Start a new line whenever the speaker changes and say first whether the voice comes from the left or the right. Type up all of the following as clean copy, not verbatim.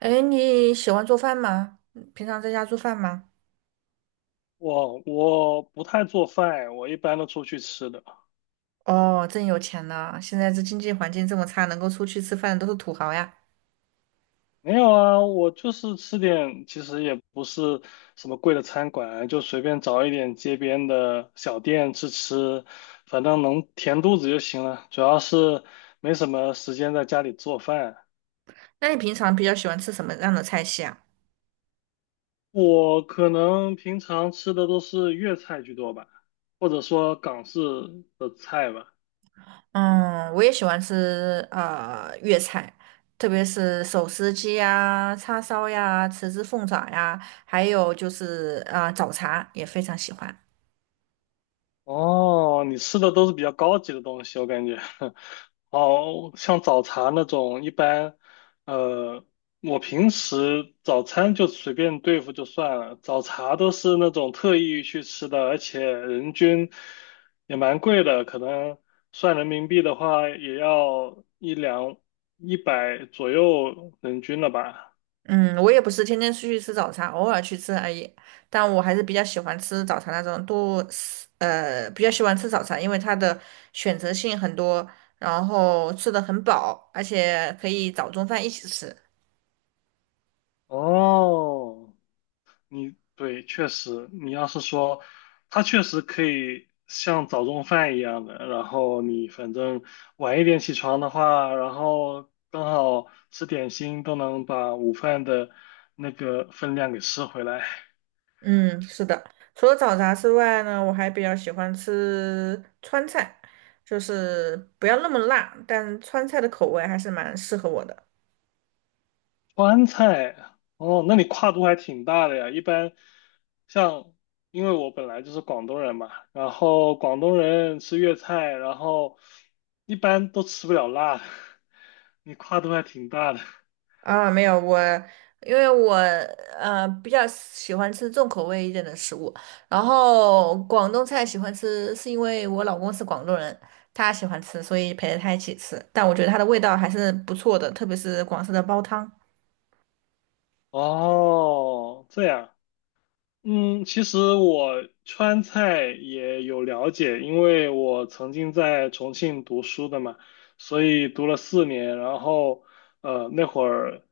right: 哎，你喜欢做饭吗？嗯平常在家做饭吗？
left: 我不太做饭，我一般都出去吃的。
right: 哦，真有钱呢！现在这经济环境这么差，能够出去吃饭的都是土豪呀。
left: 没有啊，我就是吃点，其实也不是什么贵的餐馆，就随便找一点街边的小店吃吃，反正能填肚子就行了。主要是没什么时间在家里做饭，
right: 那你平常比较喜欢吃什么样的菜系啊？
left: 我可能平常吃的都是粤菜居多吧，或者说港式的菜吧。
right: 嗯，我也喜欢吃粤菜，特别是手撕鸡呀、叉烧呀、豉汁凤爪呀，还有就是早茶也非常喜欢。
left: 哦，你吃的都是比较高级的东西，我感觉。哦，像早茶那种，一般，呃，我平时早餐就随便对付就算了，早茶都是那种特意去吃的，而且人均也蛮贵的，可能算人民币的话也要一两100左右人均了吧。
right: 嗯，我也不是天天出去吃早茶，偶尔去吃而已。但我还是比较喜欢吃早茶那种多，比较喜欢吃早茶，因为它的选择性很多，然后吃的很饱，而且可以早中饭一起吃。
left: 哦，你对，确实，你要是说，它确实可以像早中饭一样的，然后你反正晚一点起床的话，然后刚好吃点心，都能把午饭的那个分量给吃回来。
right: 嗯，是的。除了早茶之外呢，我还比较喜欢吃川菜，就是不要那么辣，但川菜的口味还是蛮适合我的。
left: 川菜，哦，那你跨度还挺大的呀。一般像，因为我本来就是广东人嘛，然后广东人吃粤菜，然后一般都吃不了辣的，你跨度还挺大的。
right: 啊，没有我，因为我比较喜欢吃重口味一点的食物，然后广东菜喜欢吃，是因为我老公是广东人，他喜欢吃，所以陪着他一起吃。但我觉得它的味道还是不错的，特别是广式的煲汤。
left: 哦，这样嗯，其实我川菜也有了解，因为我曾经在重庆读书的嘛，所以读了4年。然后，那会儿，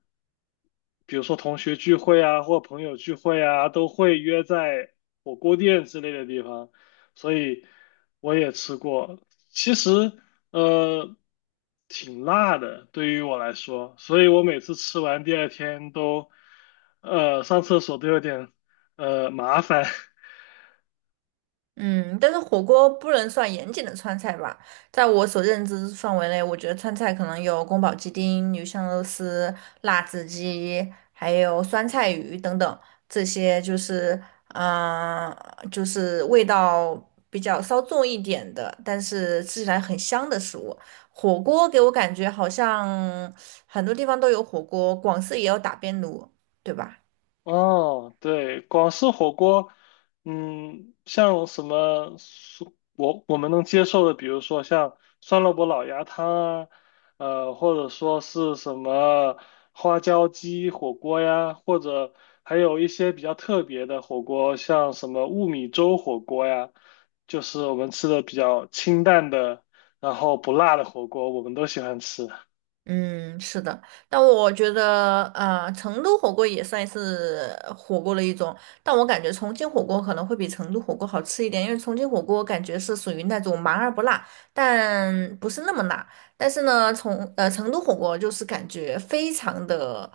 left: 比如说同学聚会啊，或朋友聚会啊，都会约在火锅店之类的地方，所以我也吃过。其实，呃，挺辣的，对于我来说，所以我每次吃完第二天都，上厕所都有点。麻烦。
right: 嗯，但是火锅不能算严谨的川菜吧？在我所认知范围内，我觉得川菜可能有宫保鸡丁、鱼香肉丝、辣子鸡，还有酸菜鱼等等，这些就是，嗯、就是味道比较稍重一点的，但是吃起来很香的食物。火锅给我感觉好像很多地方都有火锅，广式也有打边炉，对吧？
left: 哦，对，广式火锅，嗯，像什么我们能接受的，比如说像酸萝卜老鸭汤啊，或者说是什么花椒鸡火锅呀，或者还有一些比较特别的火锅，像什么雾米粥火锅呀，就是我们吃的比较清淡的，然后不辣的火锅，我们都喜欢吃。
right: 嗯，是的，但我觉得，成都火锅也算是火锅的一种，但我感觉重庆火锅可能会比成都火锅好吃一点，因为重庆火锅感觉是属于那种麻而不辣，但不是那么辣。但是呢，从成都火锅就是感觉非常的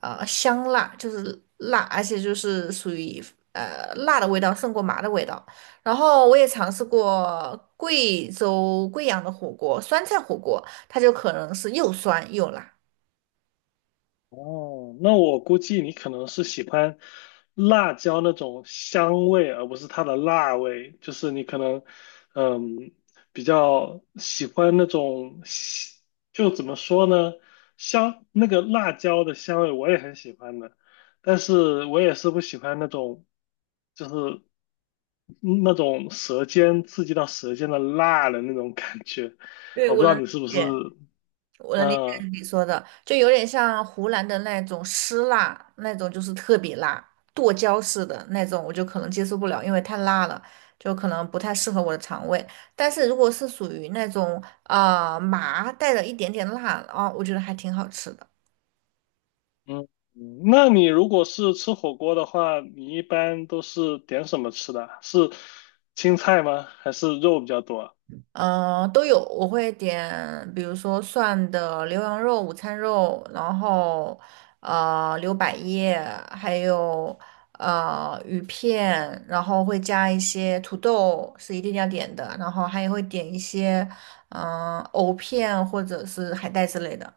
right: 香辣，就是辣，而且就是属于辣的味道胜过麻的味道。然后我也尝试过贵州贵阳的火锅，酸菜火锅。它就可能是又酸又辣。
left: 哦，那我估计你可能是喜欢辣椒那种香味，而不是它的辣味。就是你可能，嗯，比较喜欢那种香就怎么说呢，香，那个辣椒的香味我也很喜欢的，但是我也是不喜欢那种，就是嗯那种舌尖刺激到舌尖的辣的那种感觉。
right: 对，
left: 我不
right: 我
left: 知道
right: 能理
left: 你是不是，
right: 解。我能理解
left: 嗯、
right: 你说的，就有点像湖南的那种湿辣，那种就是特别辣，剁椒式的那种，我就可能接受不了，因为太辣了，就可能不太适合我的肠胃。但是如果是属于那种麻带了一点点辣啊，我觉得还挺好吃的。
left: 嗯，那你如果是吃火锅的话，你一般都是点什么吃的啊是青菜吗？还是肉比较多啊
right: 都有，我会点，比如说涮的牛羊肉、午餐肉，然后牛百叶，还有鱼片，然后会加一些土豆，是一定要点的，然后还会点一些藕片或者是海带之类的。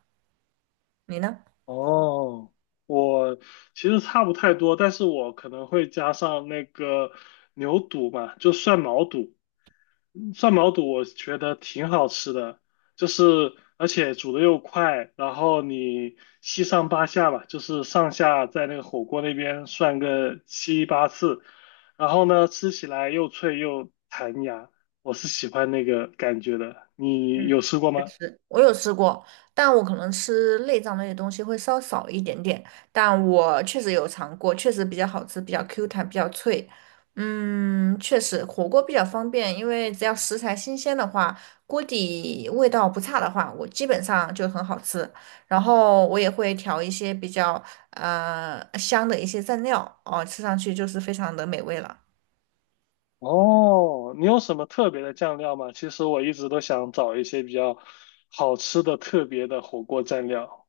right: 你呢？
left: 哦，我其实差不太多，但是我可能会加上那个牛肚嘛，就涮毛肚。涮毛肚我觉得挺好吃的，就是而且煮的又快，然后你七上八下吧，就是上下在那个火锅那边涮个七八次，然后呢吃起来又脆又弹牙，我是喜欢那个感觉的。你
right: 嗯，
left: 有吃过
right: 确
left: 吗？
right: 实，我有吃过，但我可能吃内脏类的东西会稍少一点点，但我确实有尝过，确实比较好吃，比较 Q 弹，比较脆。嗯，确实，火锅比较方便，因为只要食材新鲜的话，锅底味道不差的话，我基本上就很好吃。然后我也会调一些比较香的一些蘸料，哦，吃上去就是非常的美味了。
left: 哦，你有什么特别的酱料吗？其实我一直都想找一些比较好吃的特别的火锅蘸料。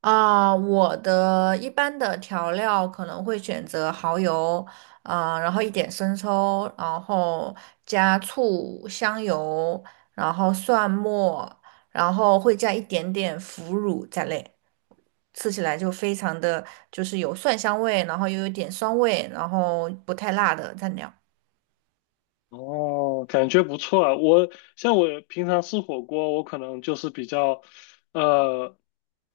right: 啊，我的一般的调料可能会选择蚝油，啊，然后一点生抽，然后加醋、香油，然后蒜末，然后会加一点点腐乳在内，吃起来就非常的就是有蒜香味，然后又有点酸味，然后不太辣的蘸料。
left: 哦，感觉不错啊。我像我平常吃火锅，我可能就是比较，呃，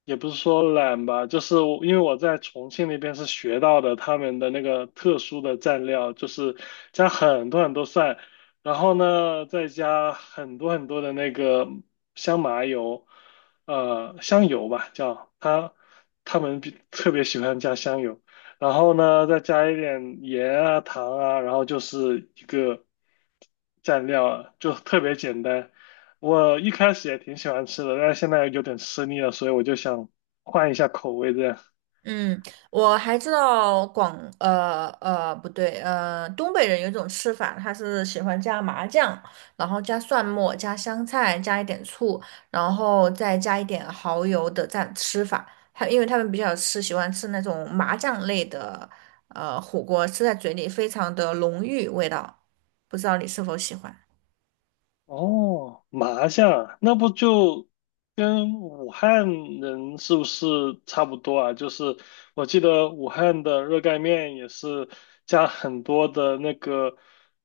left: 也不是说懒吧，就是我因为我在重庆那边是学到的他们的那个特殊的蘸料，就是加很多很多蒜，然后呢再加很多很多的那个香麻油，呃，香油吧叫他们特别喜欢加香油。然后呢，再加一点盐啊、糖啊，然后就是一个。蘸料啊，就特别简单。我一开始也挺喜欢吃的，但是现在有点吃腻了，所以我就想换一下口味这样。
right: 嗯，我还知道广呃呃不对呃东北人有一种吃法，他是喜欢加麻酱，然后加蒜末、加香菜、加一点醋，然后再加一点蚝油的蘸吃法。他因为他们比较吃喜欢吃那种麻酱类的火锅，吃在嘴里非常的浓郁味道，不知道你是否喜欢？
left: 哦，麻酱，那不就跟武汉人是不是差不多啊？就是我记得武汉的热干面也是加很多的那个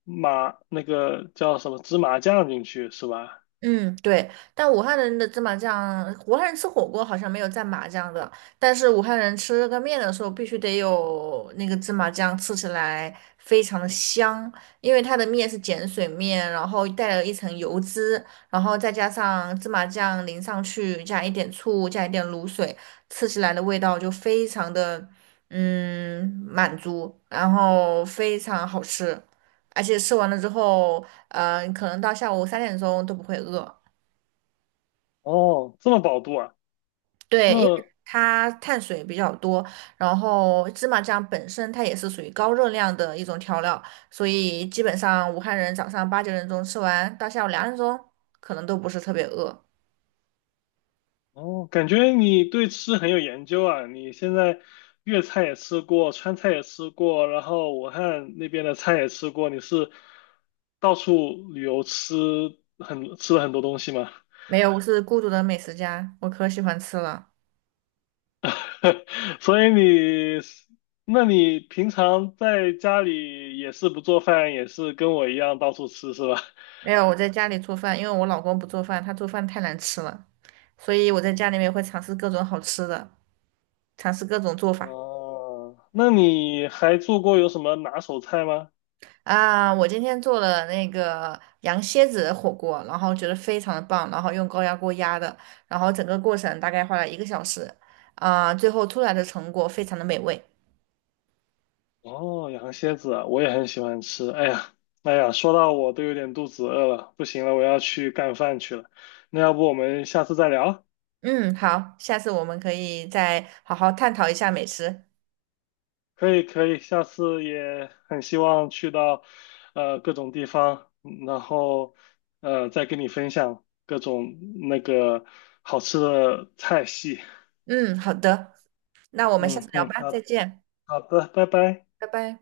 left: 麻，那个叫什么芝麻酱进去，是吧？
right: 嗯，对，但武汉人的芝麻酱，武汉人吃火锅好像没有蘸麻酱的，但是武汉人吃这个面的时候必须得有那个芝麻酱，吃起来非常的香，因为它的面是碱水面，然后带了一层油脂，然后再加上芝麻酱淋上去，加一点醋，加一点卤水，吃起来的味道就非常的满足，然后非常好吃，而且吃完了之后。可能到下午3点钟都不会饿。
left: 哦，这么饱肚啊？
right: 对，因为
left: 那
right: 它碳水比较多，然后芝麻酱本身它也是属于高热量的一种调料，所以基本上武汉人早上8、9点钟吃完，到下午2点钟可能都不是特别饿。
left: 哦，感觉你对吃很有研究啊！你现在粤菜也吃过，川菜也吃过，然后武汉那边的菜也吃过，你是到处旅游吃很吃了很多东西吗？
right: 没有，我是孤独的美食家，我可喜欢吃了。
left: 所以你，那你平常在家里也是不做饭，也是跟我一样到处吃是吧？
right: 没有，我在家里做饭，因为我老公不做饭，他做饭太难吃了，所以我在家里面会尝试各种好吃的，尝试各种做法。
left: 哦，那你还做过有什么拿手菜吗？
right: 啊，我今天做了那个羊蝎子的火锅，然后觉得非常的棒，然后用高压锅压的，然后整个过程大概花了1个小时，啊，最后出来的成果非常的美味。
left: 哦，羊蝎子啊，我也很喜欢吃。哎呀，哎呀，说到我都有点肚子饿了，不行了，我要去干饭去了。那要不我们下次再聊？
right: 嗯，好，下次我们可以再好好探讨一下美食。
left: 可以，可以，下次也很希望去到各种地方，然后再跟你分享各种那个好吃的菜系。
right: 嗯，好的，那我们下
left: 嗯
right: 次聊
left: 嗯，
right: 吧，再
left: 好
right: 见，
left: 好的，拜拜。
right: 拜拜。